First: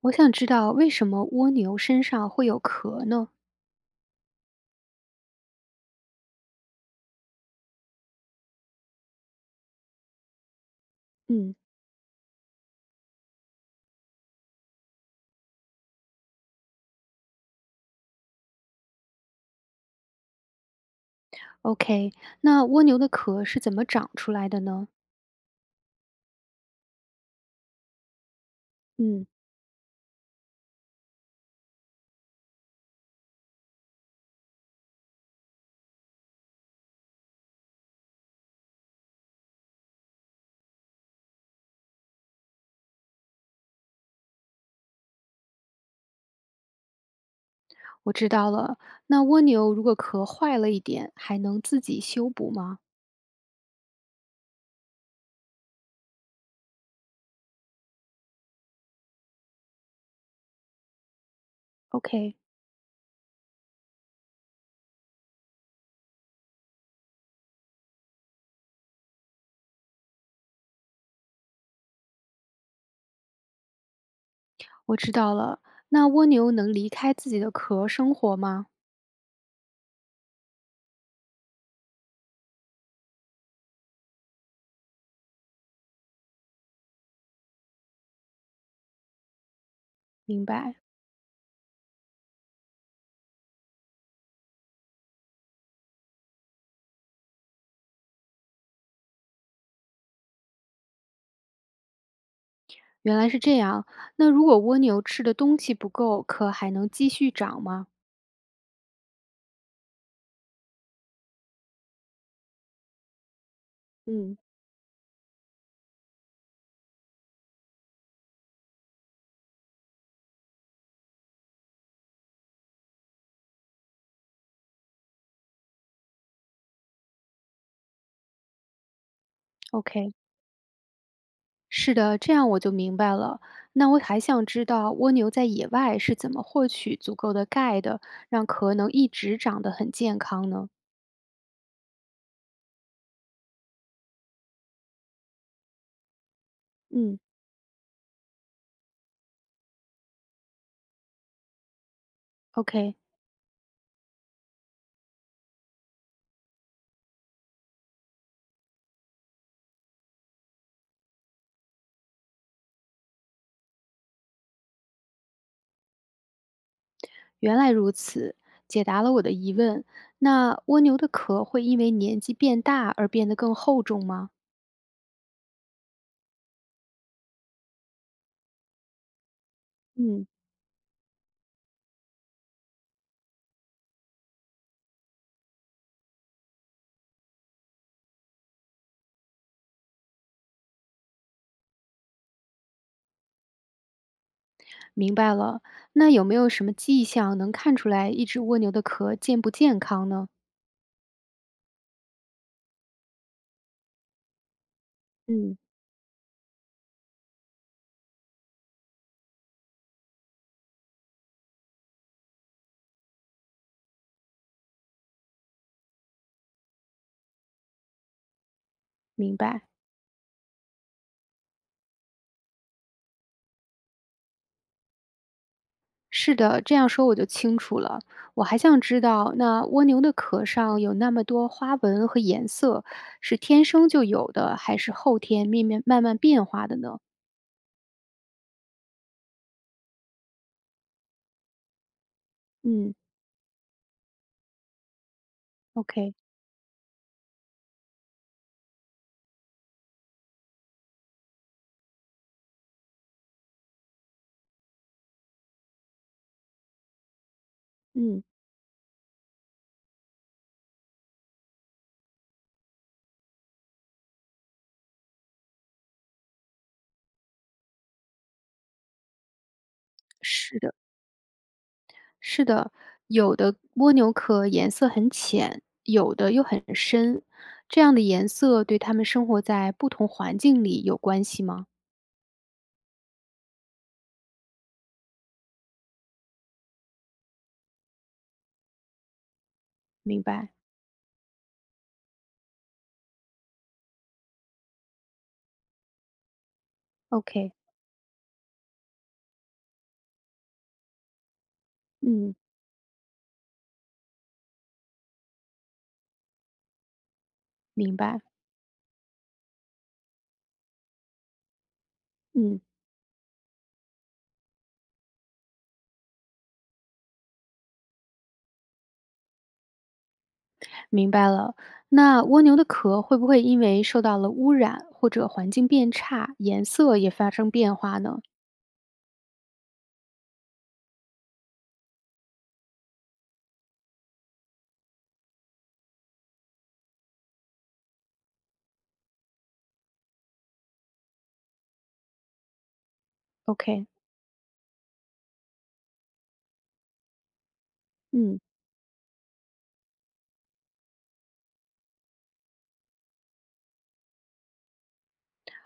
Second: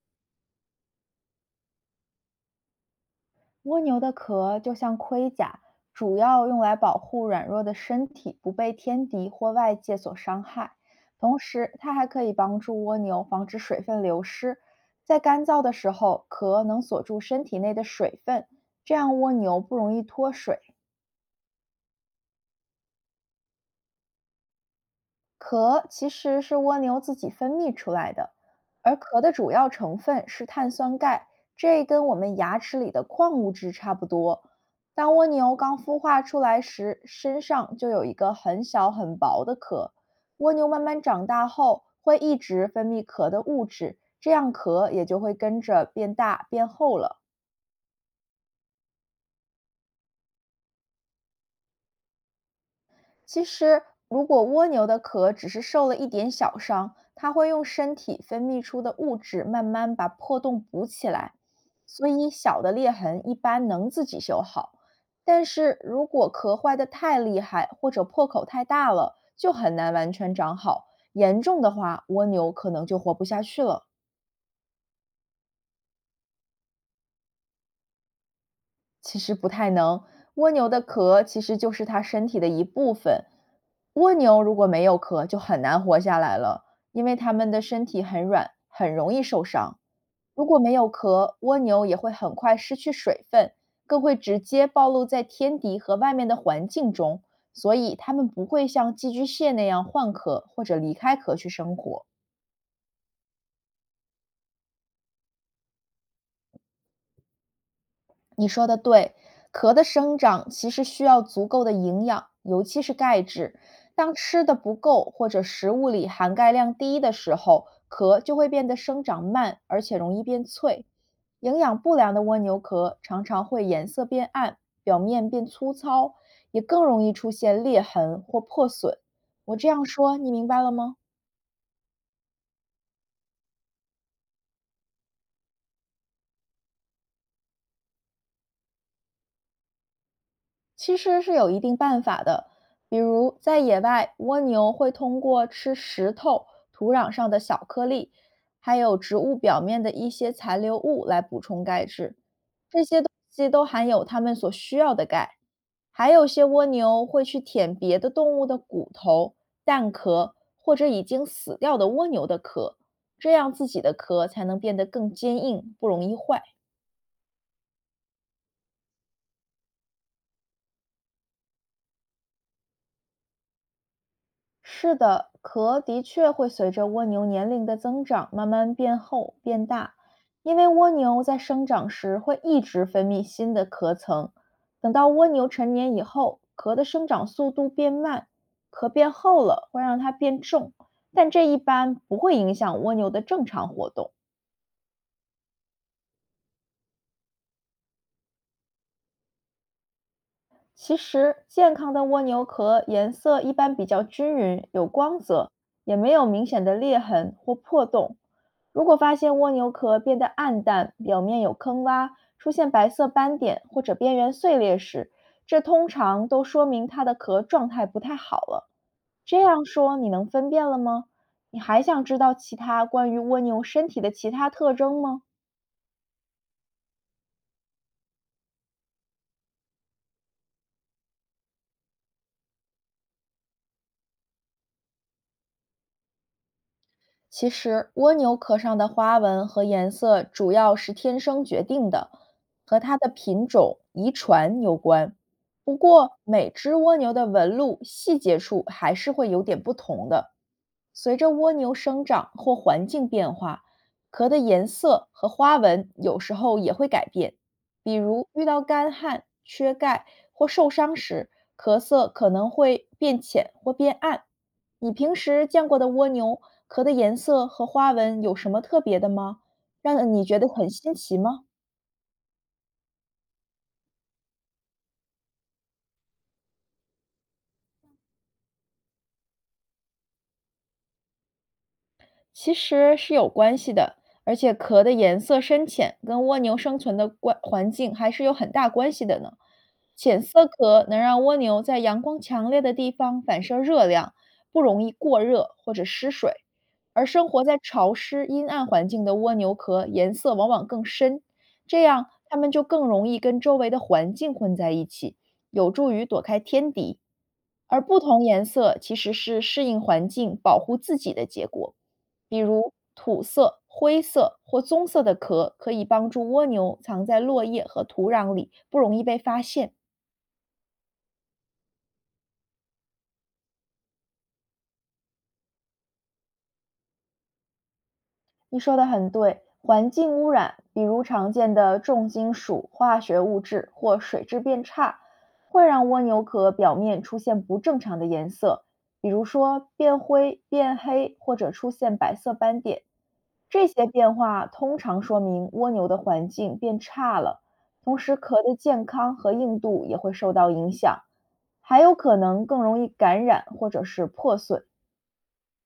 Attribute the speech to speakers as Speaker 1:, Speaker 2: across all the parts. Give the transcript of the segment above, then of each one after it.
Speaker 1: 我想知道为什么蜗牛身上会有壳呢？
Speaker 2: 蜗牛的壳就像盔甲，主要用来保护软弱的身体不被天敌或外界所伤害。同
Speaker 1: 嗯
Speaker 2: 时，它还可以帮助蜗牛防止水分流失。在干燥的时候，壳能锁住身体内的水分，这样蜗牛不容易脱水。
Speaker 1: ，OK，那蜗牛的壳是怎么长出来的呢？
Speaker 2: 壳其实是蜗牛自己分泌出来的，而壳
Speaker 1: 嗯，
Speaker 2: 的主要成分是碳酸钙，这跟我们牙齿里的矿物质差不多。当蜗牛刚孵化出来时，身上就有一个很小很薄的壳。蜗牛慢慢长大后，会一直分泌壳的物质，这样壳也就会跟着变大变厚了。
Speaker 1: 我知道了。那蜗牛如果壳坏了一点，还能自己修补吗
Speaker 2: 其实，如果蜗牛的壳只是受了一点小伤，它会用身体分泌出的物质慢慢把破洞补起来，所以
Speaker 1: ？OK，
Speaker 2: 小的裂痕一般能自己修好。但是如果壳坏的太厉害，或者破口太大了，就很难完全长好。严重的话，蜗牛可能就活不下去了。
Speaker 1: 我知道了。那蜗牛能离开自己的壳生活吗？
Speaker 2: 其实不太能。蜗牛的壳其实就是它身体的一部分，蜗牛如果没有壳就很难活下来了，因为它们的身体很软，很容易受伤。如
Speaker 1: 明
Speaker 2: 果没
Speaker 1: 白，
Speaker 2: 有壳，蜗牛也会很快失去水分，更会直接暴露在天敌和外面的环境中，所以它们不会像寄居蟹那样换壳或者离开壳去生活。
Speaker 1: 原来是这样。那如果蜗牛吃的东西不够，壳还能继续长吗？
Speaker 2: 你说的对，壳的生长其实需要足够的营养，尤其是钙质。当
Speaker 1: 嗯
Speaker 2: 吃的不够或者食物里含钙量低的时候，壳就会变得生长慢，而且容易变脆。营养不良的蜗牛壳常常会颜色变暗，表面变粗糙，也更容易出现裂痕或破损。我这样
Speaker 1: ，OK。
Speaker 2: 说，你明白了吗？
Speaker 1: 是的，这样我就明白了。那我还想知道蜗牛在野外是怎么获取足够的钙的，让壳能一直长得很健康呢？
Speaker 2: 其实是有一定办法的，比如在野外，蜗牛会通过吃石头、土壤
Speaker 1: 嗯
Speaker 2: 上的小颗粒，还有植物表面的一些残留物来补充钙质，
Speaker 1: ，OK，
Speaker 2: 这些都含有它们所需要的钙。还有些蜗牛会去舔别的动物的骨头、蛋壳或者已经死掉的蜗牛的壳，这样自己的壳才能变得更坚硬，不容易坏。
Speaker 1: 原来如此，解答了我的疑问。那蜗牛的壳会因为年纪变大而变得更厚重吗？
Speaker 2: 是的，壳的确会随着蜗牛年龄的增长慢慢变厚变大，
Speaker 1: 嗯，
Speaker 2: 因为蜗牛在生长时会一直分泌新的壳层。等到蜗牛成年以后，壳的生长速度变慢，壳变厚了会让它变重，但这一般不会影响蜗牛的正常活动。
Speaker 1: 明白了。那有没有什么迹象能看出来一只蜗牛的壳健不健康呢？
Speaker 2: 其实，健康的蜗牛壳颜色一般比较均匀，有光泽，
Speaker 1: 嗯，
Speaker 2: 也没有明显的裂痕或破洞。如果发现蜗牛壳变得暗淡，表面有坑洼，出现白色斑点或者边缘碎裂时，这通常都说明它的壳状态不太好了。
Speaker 1: 明
Speaker 2: 这样
Speaker 1: 白。
Speaker 2: 说你能分辨了吗？你还想知道其他关于蜗牛身体的其他特征吗？
Speaker 1: 是的，这样说我就清楚了。我还想知道，那蜗牛的壳上有那么多花纹和颜色，是天生就有的，还是后天慢慢变化的呢？
Speaker 2: 其实，蜗牛壳上的花纹和颜色主要是天生决定的，和
Speaker 1: 嗯
Speaker 2: 它的品种、遗传有关。不
Speaker 1: ，OK，
Speaker 2: 过，每只蜗牛的纹路细节处还是会有点不同的。随着蜗牛生长或环境变化，壳的颜色和花纹有时候也会改变。比
Speaker 1: 嗯，
Speaker 2: 如遇到干旱、缺钙或受伤时，壳色可能会变浅或变暗。你平时见过的蜗牛壳的颜色和花纹有什么特别的吗？让你觉得
Speaker 1: 是
Speaker 2: 很
Speaker 1: 的，
Speaker 2: 新奇吗？
Speaker 1: 是的，有的蜗牛壳颜色很浅，有的又很深，这样的颜色对它们生活在不同环境里有关系吗？
Speaker 2: 其实是有关系的，而且壳的颜色深浅跟蜗牛生存的关环境还是有很大关系的呢。浅
Speaker 1: 明
Speaker 2: 色
Speaker 1: 白
Speaker 2: 壳能让蜗牛在阳光强烈的地方反射热量，不容易过热或者失水；而生活
Speaker 1: ，OK，
Speaker 2: 在潮湿阴暗环境的蜗牛壳颜色往往更深，这样
Speaker 1: 嗯，
Speaker 2: 它们就更容易跟周围的环境混在一起，有助于躲开天敌。而
Speaker 1: 明
Speaker 2: 不
Speaker 1: 白，
Speaker 2: 同颜色其实是适应环境、保护自己的结果，比
Speaker 1: 嗯。
Speaker 2: 如土色、灰色或棕色的壳可以帮助蜗牛藏在落叶和土壤里，不容易被发现。
Speaker 1: 明白了。那蜗牛的壳会不会因为受到了污染或者环境变差，颜色也发生变化呢
Speaker 2: 你说的很对，环境污染，比如常见的重金属、化学物质或水质变差，会让蜗牛壳表面出现不正常的颜色，比如说变灰、变黑或者出现白色斑点。这些
Speaker 1: ？OK，
Speaker 2: 变化通常说明蜗牛的环境变差了，同时
Speaker 1: 嗯，
Speaker 2: 壳的健康和硬度也会受到影响，还有可能更容易感染或者是破损。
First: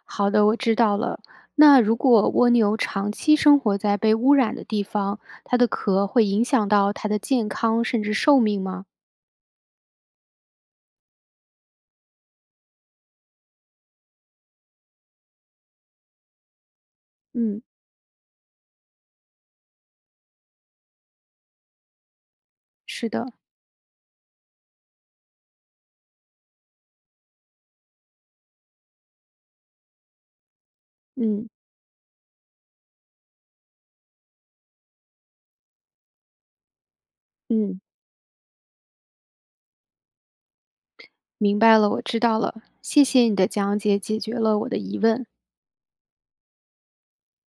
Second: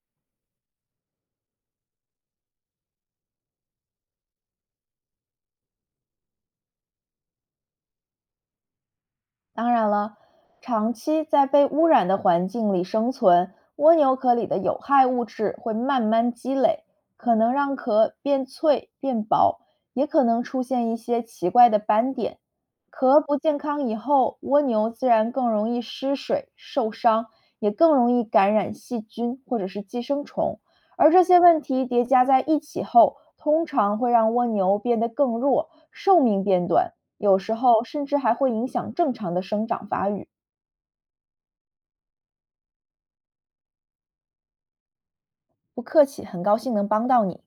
Speaker 1: 好的，我知道了。那如果蜗牛长期生活在被污染的地方，它的壳会影响到它的健康甚至寿命吗？
Speaker 2: 当然了，长期在被污染的环境里生存，蜗牛壳里的有害物质会慢慢积累，可能
Speaker 1: 嗯，
Speaker 2: 让壳变脆、变薄，也可能出现一些奇怪的斑点。
Speaker 1: 是
Speaker 2: 壳
Speaker 1: 的，
Speaker 2: 不健康以后，蜗牛自然更容易失水、受伤，也更容易感染细菌或者是寄生虫。而这些
Speaker 1: 嗯
Speaker 2: 问题叠加在一起后，通常会让蜗牛变得更弱，寿命变短。有时
Speaker 1: 嗯，
Speaker 2: 候甚至还会影响正常的生长发育。
Speaker 1: 明白了，我知道了。谢谢你的讲解，解决了我的疑问。
Speaker 2: 不客气，很高兴能帮到你。